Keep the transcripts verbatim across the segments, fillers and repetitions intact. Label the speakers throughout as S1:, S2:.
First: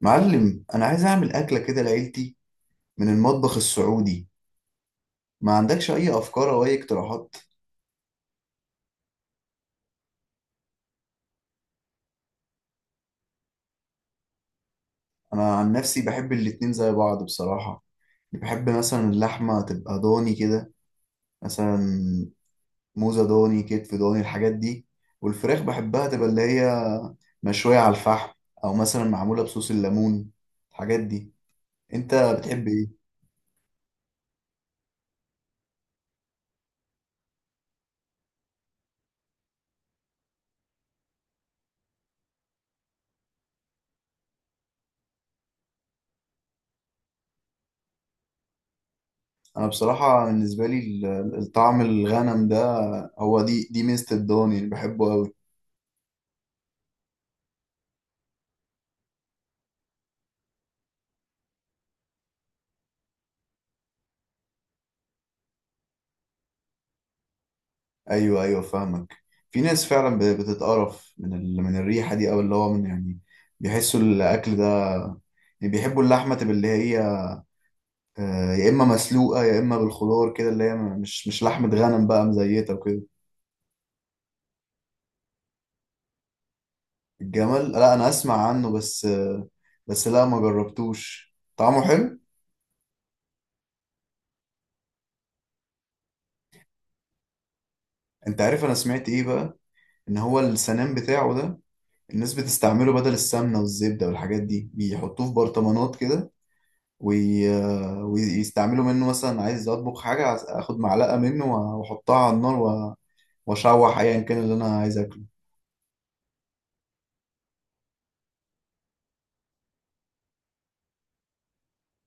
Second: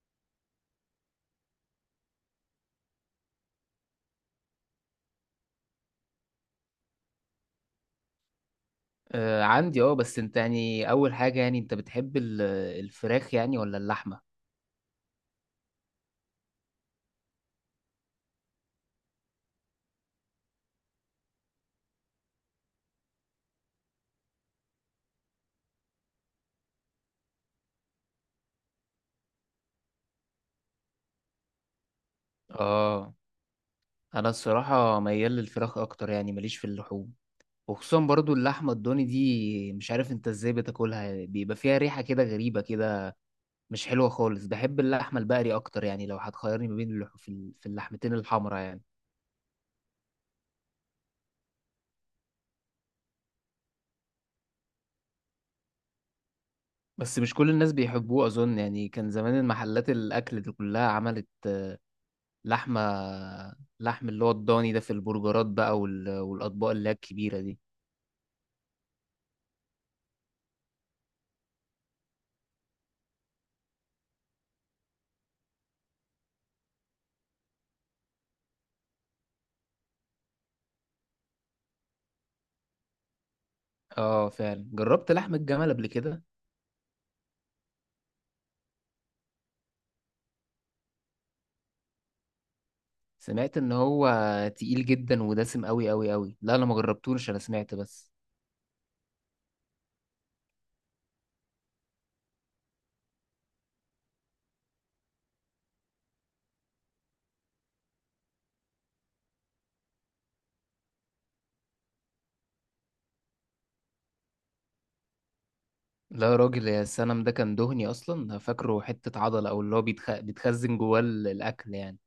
S1: معلم، انا عايز اعمل اكله كده لعيلتي من المطبخ السعودي. ما عندكش اي افكار او اي اقتراحات؟
S2: آه عندي اه بس انت يعني اول حاجة، يعني انت بتحب ال- الفراخ، يعني ولا اللحمة؟
S1: انا عن نفسي بحب الاتنين زي بعض بصراحه. بحب مثلا اللحمه تبقى ضاني كده، مثلا موزه ضاني، كتف ضاني، الحاجات دي. والفراخ بحبها تبقى اللي هي مشويه على الفحم، او مثلا معموله بصوص الليمون، الحاجات دي. انت بتحب ايه؟
S2: اه، انا الصراحة ميال للفراخ اكتر، يعني ماليش في اللحوم. وخصوصا برضو اللحمة الضاني دي، مش عارف انت ازاي بتاكلها، بيبقى فيها ريحة كده غريبة كده، مش حلوة خالص. بحب اللحمة البقري اكتر، يعني لو هتخيرني ما بين اللح... في ال- في اللحمتين الحمرا يعني.
S1: انا بصراحه بالنسبه لي ال- الطعم الغنم ده، هو دي دي ميزه الضاني اللي بحبه قوي.
S2: بس مش كل الناس بيحبوه اظن، يعني كان زمان المحلات الاكل دي كلها عملت لحمة لحم اللي هو الضاني ده في البرجرات بقى وال... والأطباق اللي هي الكبيرة دي.
S1: ايوه، ايوه، فاهمك. في ناس فعلا ب- بتتقرف من ال... من الريحه دي، او اللي هو من يعني بيحسوا الاكل ده. يعني بيحبوا اللحمه تبقى اللي هي آه، يا اما مسلوقه يا اما بالخضار كده، اللي هي م- مش مش لحمه غنم بقى مزيته وكده.
S2: اه، فعلا جربت لحم الجمل قبل كده.
S1: الجمل، لا انا اسمع عنه بس آه، بس لا ما جربتوش. طعمه حلو.
S2: سمعت ان هو تقيل جدا ودسم قوي قوي قوي. لا انا ما جربتوش، انا سمعت بس.
S1: انت عارف انا سمعت ايه بقى؟ ان هو السنان بتاعه ده، الناس بتستعمله بدل السمنه والزبده والحاجات دي، بيحطوه في برطمانات كده. وي... ويستعملوا منه، مثلا عايز اطبخ حاجه، عايز اخد معلقه منه واحطها على النار و- واشوح ايا كان اللي انا عايز اكله.
S2: لا يا راجل، يا السنم ده كان دهني اصلا، أنا فاكره حتة عضلة او اللي هو بيتخ... بيتخزن جواه ال- الاكل يعني.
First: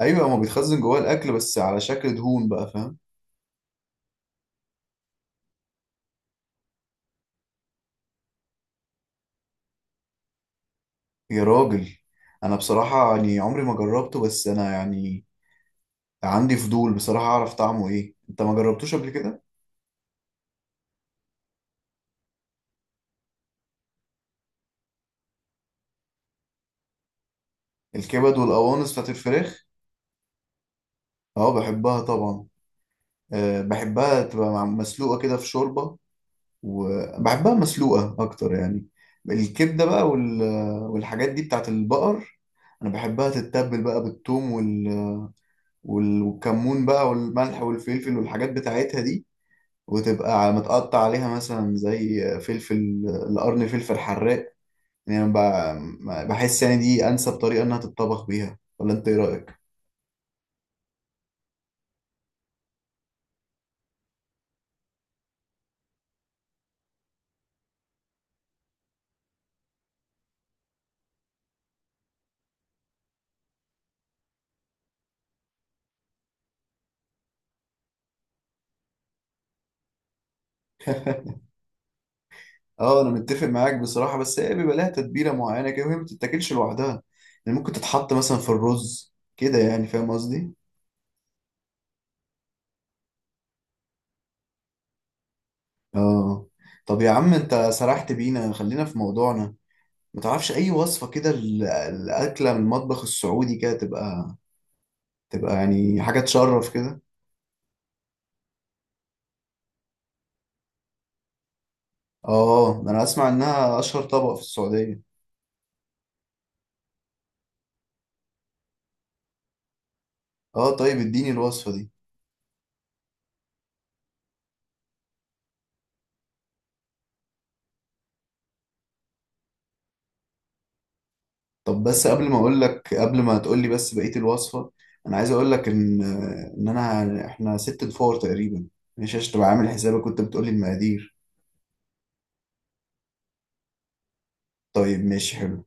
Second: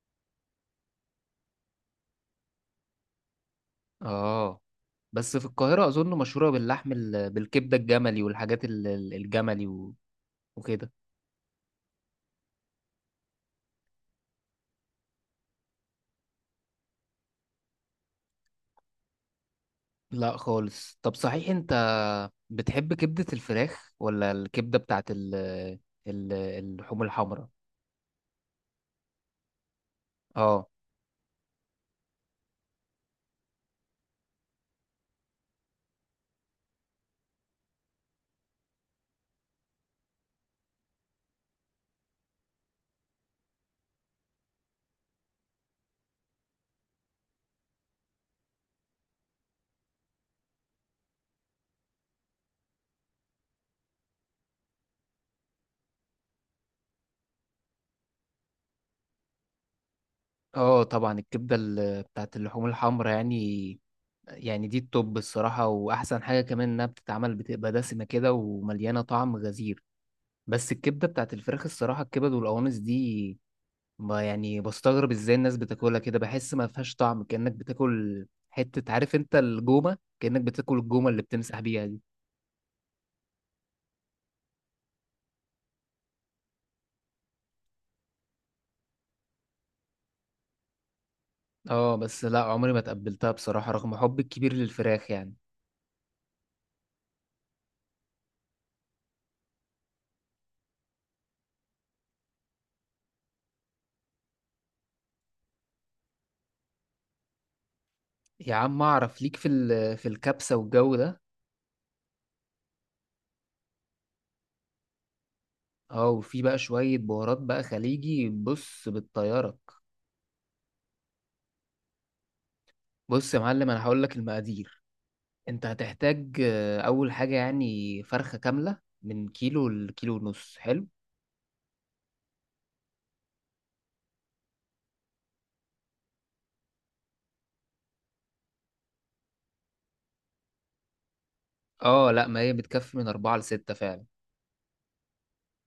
S1: ايوه، هو بيتخزن جواه الاكل بس على شكل دهون بقى، فاهم.
S2: اه، بس في القاهرة اظن مشهورة باللحم ال... بالكبدة الجملي والحاجات ال... ال- الجملي و... وكده.
S1: يا راجل، انا بصراحه يعني عمري ما جربته. بس انا يعني عندي فضول بصراحه، اعرف طعمه ايه. انت ما جربتوش قبل كده؟
S2: لا خالص. طب صحيح انت بتحب كبدة الفراخ ولا الكبدة بتاعت ال ال اللحوم الحمراء؟
S1: الكبد والقوانص بتاعت الفراخ.
S2: اه،
S1: اه، بحبها طبعا. أه بحبها تبقى مع- مسلوقه كده في شوربه، وبحبها مسلوقة أكتر يعني. الكبدة بقى وال... والحاجات دي بتاعت البقر. أنا بحبها تتبل بقى بالثوم وال... وال... والكمون بقى والملح والفلفل والحاجات بتاعتها دي، وتبقى متقطع عليها مثلا زي فلفل القرن، فلفل حراق. يعني أنا ب... بحس يعني دي أنسب طريقة إنها تتطبخ بيها، ولا أنت إيه رأيك؟
S2: اه، طبعا الكبدة ال- بتاعت اللحوم الحمراء، يعني يعني دي التوب الصراحة، واحسن حاجة كمان انها بتتعمل بتبقى دسمة كده ومليانة طعم غزير. بس الكبدة بتاعت الفراخ الصراحة، الكبد والقوانص دي، ما يعني بستغرب ازاي الناس بتاكلها كده، بحس ما فيهاش طعم، كأنك بتاكل حتة، عارف انت الجومة، كأنك بتاكل الجومة اللي بتمسح بيها دي.
S1: اه، انا متفق معاك بصراحه، بس هي بيبقى لها تتبيله معينه كده، وهي ما بتتاكلش لوحدها. يعني ممكن تتحط مثلا في الرز كده، يعني فاهم قصدي.
S2: اه، بس لا، عمري ما تقبلتها بصراحة رغم حبي الكبير للفراخ يعني.
S1: اه. طب يا عم انت سرحت بينا، خلينا في موضوعنا. ما تعرفش اي وصفة كده ال- الاكلة من المطبخ السعودي، كده تبقى تبقى يعني حاجة تشرف كده.
S2: يا عم اعرف ليك في ال- في الكبسة والجو ده.
S1: اه، انا اسمع انها اشهر طبق في السعودية.
S2: اه، وفي بقى شوية بهارات بقى خليجي، بص بتطيرك.
S1: اه، طيب اديني الوصفة دي.
S2: بص يا معلم، انا هقول لك المقادير. انت هتحتاج، آه، اول حاجة يعني فرخة كاملة من كيلو لكيلو ونص. حلو.
S1: طب بس قبل ما اقول لك، قبل ما تقول لي بس بقية الوصفة، انا عايز اقول لك ان ان انا احنا ست فور تقريبا. ماشي عشان تبقى عامل حسابك، كنت بتقول لي المقادير.
S2: اه لا، ما هي بتكفي من اربعة لستة فعلا.
S1: طيب ماشي حلو.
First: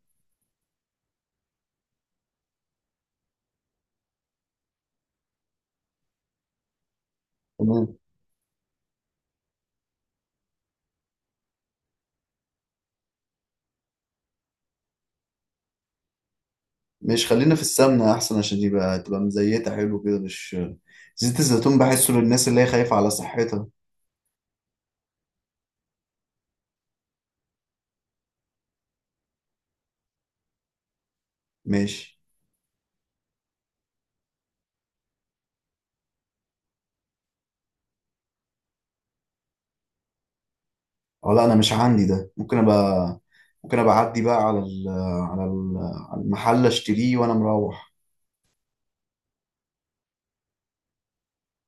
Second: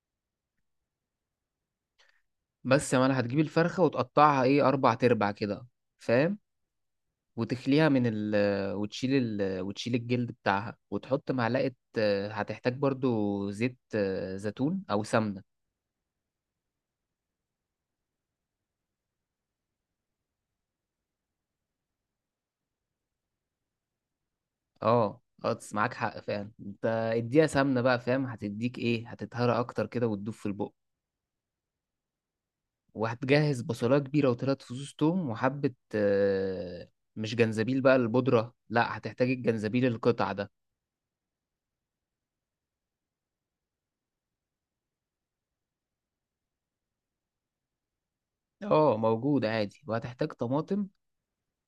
S2: بس يا معلم، هتجيب الفرخة وتقطعها، ايه، اربع تربع كده، فاهم؟ وتخليها من ال وتشيل ال وتشيل الجلد بتاعها وتحط معلقة. آه، هتحتاج برضو زيت آه، زيتون أو سمنة.
S1: مش، خلينا في السمنة أحسن، عشان يبقى تبقى مزيتة حلو كده. مش زيت الزيتون، بحسه للناس اللي هي خايفة على صحتها.
S2: اه، اه، معاك حق فعلا انت. اديها سمنة بقى، فاهم، هتديك ايه، هتتهرى اكتر كده وتدوب في البق.
S1: ماشي.
S2: وهتجهز بصلاية كبيرة وتلات فصوص توم وحبة، آه، مش جنزبيل بقى البودرة، لا هتحتاج الجنزبيل القطع ده.
S1: أو لا أنا مش عندي ده، ممكن أبقى ممكن أبقى أعدي بقى على ال... على ال... على المحل أشتريه وأنا مروح.
S2: اه، موجود عادي، وهتحتاج طماطم.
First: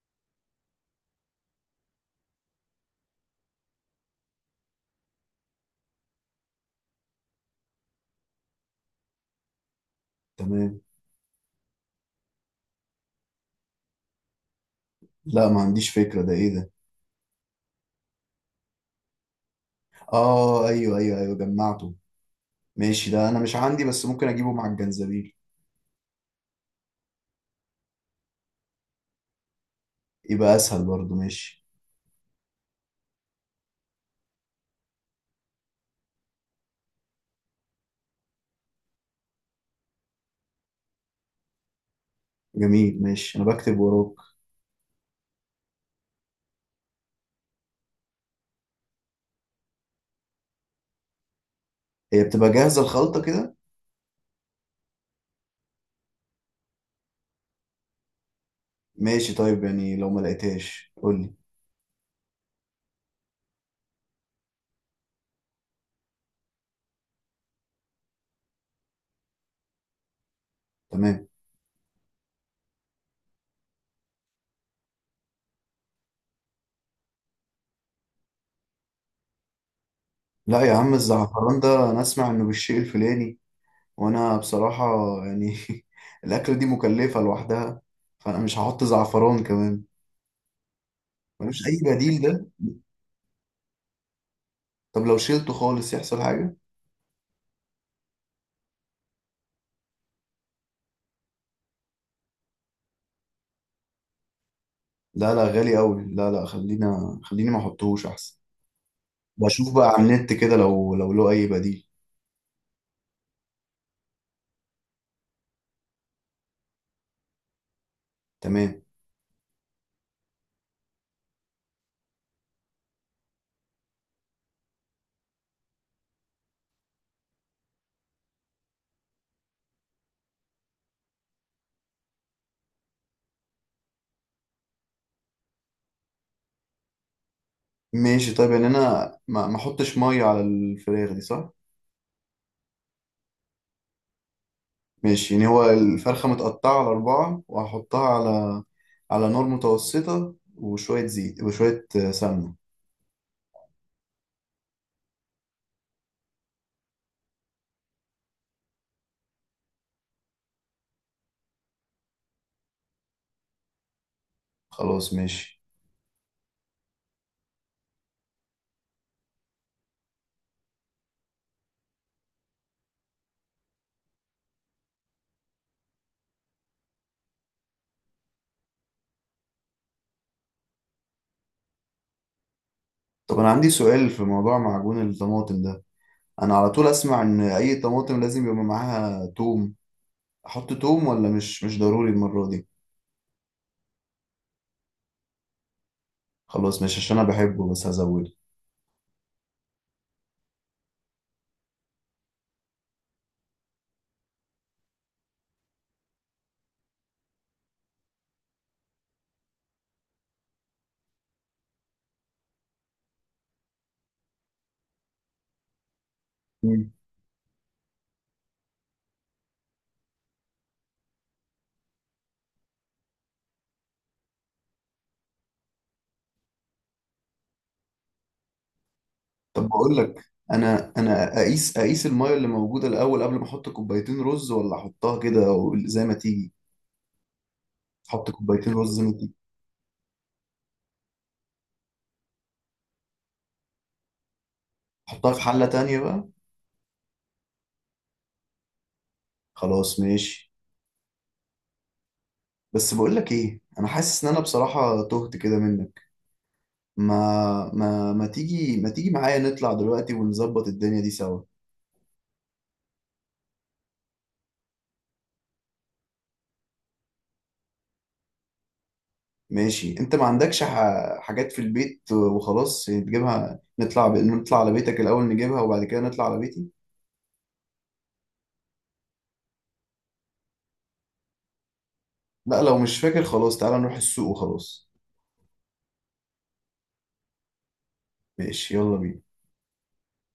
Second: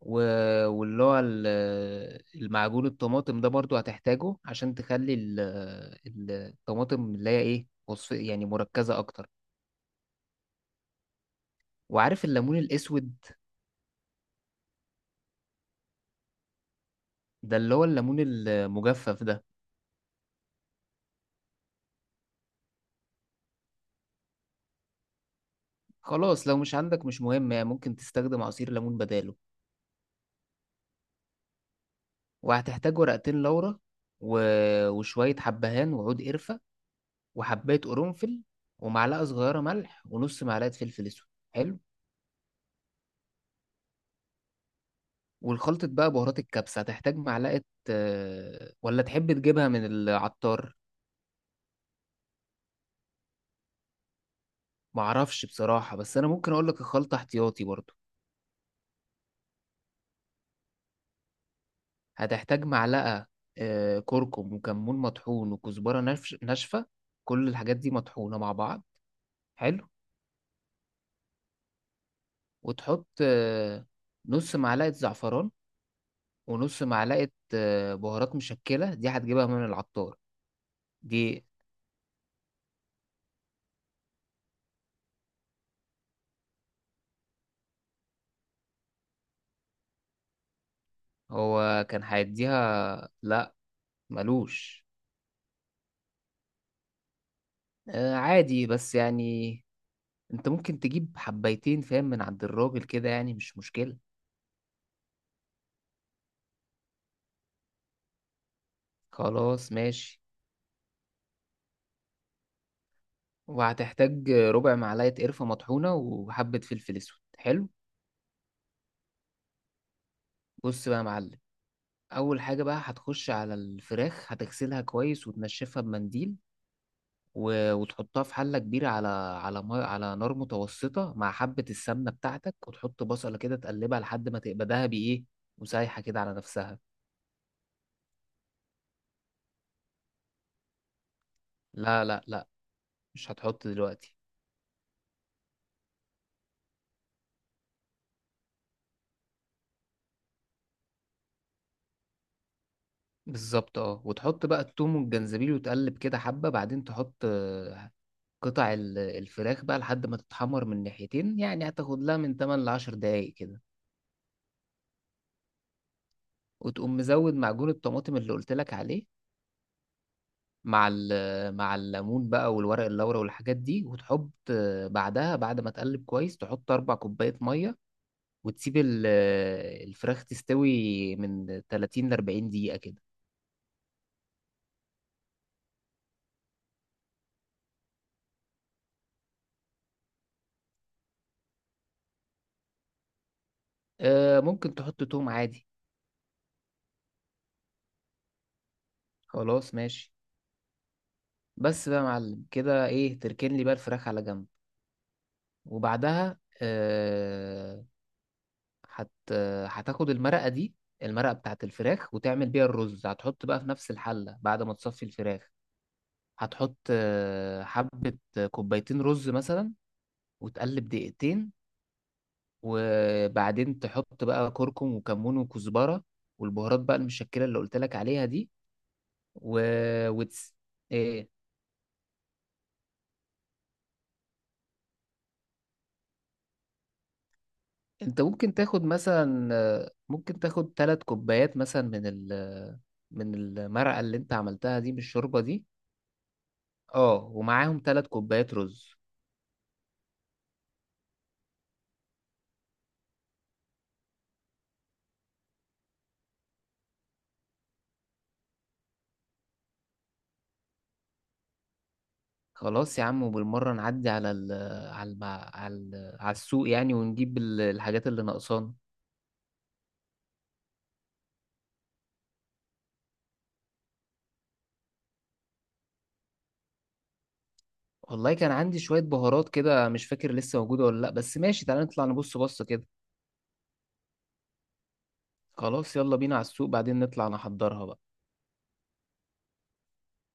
S2: و- واللي هو ال- المعجون الطماطم ده برضو هتحتاجه عشان تخلي ال- ال- الطماطم اللي هي ايه، وصف يعني مركزة اكتر.
S1: تمام.
S2: وعارف الليمون الاسود،
S1: لا، ما عنديش فكرة، ده إيه ده؟
S2: ده اللي هو الليمون المجفف ده.
S1: آه، أيوه، أيوه، أيوه، جمعته. ماشي، ده أنا مش عندي، بس ممكن أجيبه مع الجنزبيل.
S2: خلاص، لو مش عندك مش مهم، يعني ممكن تستخدم عصير ليمون بداله.
S1: يبقى أسهل برضه. ماشي.
S2: وهتحتاج ورقتين لورا و- وشوية حبهان وعود قرفة وحباية قرنفل ومعلقة صغيرة ملح ونص معلقة فلفل اسود. حلو.
S1: جميل، ماشي، أنا بكتب وراك.
S2: والخلطة بقى بهارات الكبسة هتحتاج معلقة، آه، ولا تحب تجيبها من العطار؟
S1: هي بتبقى جاهزة الخلطة كده؟
S2: معرفش بصراحة، بس أنا ممكن أقولك الخلطة احتياطي برضو.
S1: ماشي طيب، يعني لو ما لقيتهاش قول لي.
S2: هتحتاج معلقة آه، كركم وكمون مطحون وكزبرة نفش- ناشفة. كل الحاجات دي مطحونة مع بعض. حلو.
S1: تمام.
S2: وتحط آه، نص معلقة زعفران ونص معلقة آه، بهارات مشكلة، دي هتجيبها من العطار.
S1: لا يا عم،
S2: دي
S1: الزعفران ده انا اسمع انه بالشيء الفلاني، وانا بصراحة يعني الاكلة دي مكلفة لوحدها، فانا مش هحط زعفران كمان. ملوش اي
S2: هو كان
S1: بديل ده؟
S2: هيديها، لا. ملوش
S1: طب لو شيلته خالص يحصل حاجة؟
S2: آه، عادي، بس يعني انت ممكن تجيب حبايتين، فاهم، من عند الراجل كده يعني مش مشكلة.
S1: لا، لا، غالي قوي، لا، لا، خلينا، خليني ما احطهوش احسن.
S2: خلاص
S1: بشوف بقى على
S2: ماشي.
S1: النت كده، لو لو له اي بديل.
S2: وهتحتاج ربع معلقة قرفة مطحونة وحبة فلفل اسود. حلو.
S1: تمام
S2: بص بقى يا معلم، اول حاجة بقى هتخش على الفراخ، هتغسلها كويس وتنشفها بمنديل. و... وتحطها في حلة كبيرة على على ما... على نار متوسطة مع حبة السمنة بتاعتك، وتحط بصلة كده تقلبها لحد ما تبقى دهبي ايه وسايحة كده على نفسها.
S1: ماشي طيب، يعني انا ما ما احطش مية على الفراخ دي، صح؟
S2: لا، لا، لا، مش هتحط دلوقتي.
S1: ماشي. يعني هو الفرخة متقطعة على أربعة، وهحطها على على نار متوسطة، وشوية زيت وشوية آه، سمنة.
S2: بالظبط. اه، وتحط بقى التوم والجنزبيل وتقلب كده حبة، بعدين تحط آه، قطع ال- الفراخ بقى لحد ما تتحمر من ناحيتين، يعني هتاخد لها من ثمانية ل عشرة دقايق كده.
S1: خلاص ماشي.
S2: وتقوم مزود معجون الطماطم اللي قلت لك عليه مع ال- مع الليمون بقى والورق اللورا والحاجات دي، وتحط، آه، بعدها بعد ما تقلب كويس تحط أربع كوباية مية، وتسيب ال- آه، الفراخ تستوي من تلاتين ل اربعين دقيقة كده.
S1: طب أنا عندي سؤال في موضوع معجون الطماطم ده. أنا على طول أسمع إن أي طماطم لازم يبقى معاها توم، أحط توم ولا مش مش ضروري المرة دي؟
S2: آه، ممكن تحط توم عادي.
S1: خلاص، مش عشان أنا بحبه، بس هزوده.
S2: خلاص ماشي. بس بقى يا معلم، كده ايه، تركن لي بقى الفراخ على جنب، وبعدها آه هت هتاخد المرقة دي، المرقة بتاعت الفراخ وتعمل بيها الرز. هتحط بقى في نفس الحلة بعد ما تصفي الفراخ. هتحط
S1: مم.
S2: آه، حبة كوبايتين رز مثلا، وتقلب دقيقتين. وبعدين تحط بقى كركم وكمون وكزبرة والبهارات بقى المشكلة اللي قلت لك عليها دي و...
S1: طب بقول لك،
S2: وتس...
S1: أنا
S2: إيه،
S1: أنا أقيس أقيس المية اللي موجودة الأول قبل ما أحط كوبايتين رز، ولا أحطها كده زي ما تيجي؟
S2: انت
S1: أحط
S2: ممكن
S1: كوبايتين
S2: تاخد
S1: رز،
S2: مثلا آه، ممكن تاخد ثلاث كوبايات مثلا من ال من المرقة اللي انت عملتها دي، من
S1: احطها
S2: الشوربة
S1: في
S2: دي.
S1: حلة تانية بقى.
S2: اه، ومعاهم ثلاث كوبايات رز.
S1: خلاص ماشي. بس بقول لك ايه، انا حاسس ان انا بصراحة تهت كده منك. ما ما ما تيجي ما تيجي معايا نطلع دلوقتي ونظبط الدنيا دي سوا.
S2: خلاص يا عم. وبالمرة نعدي على ال على الم- على ال- على السوق يعني، ونجيب ال- الحاجات اللي ناقصانا.
S1: ماشي. انت ما عندكش ح... حاجات في البيت وخلاص يعني تجيبها، نطلع ب... نطلع على بيتك الاول نجيبها، وبعد كده نطلع على بيتي.
S2: والله كان عندي شوية بهارات كده، مش فاكر لسه موجودة ولا لأ، بس ماشي، تعالى نطلع نبص
S1: لا،
S2: بصة
S1: لو
S2: كده.
S1: مش فاكر خلاص تعالى نروح السوق وخلاص.
S2: خلاص، يلا بينا على السوق، بعدين نطلع نحضرها بقى.
S1: ماشي يلا بينا.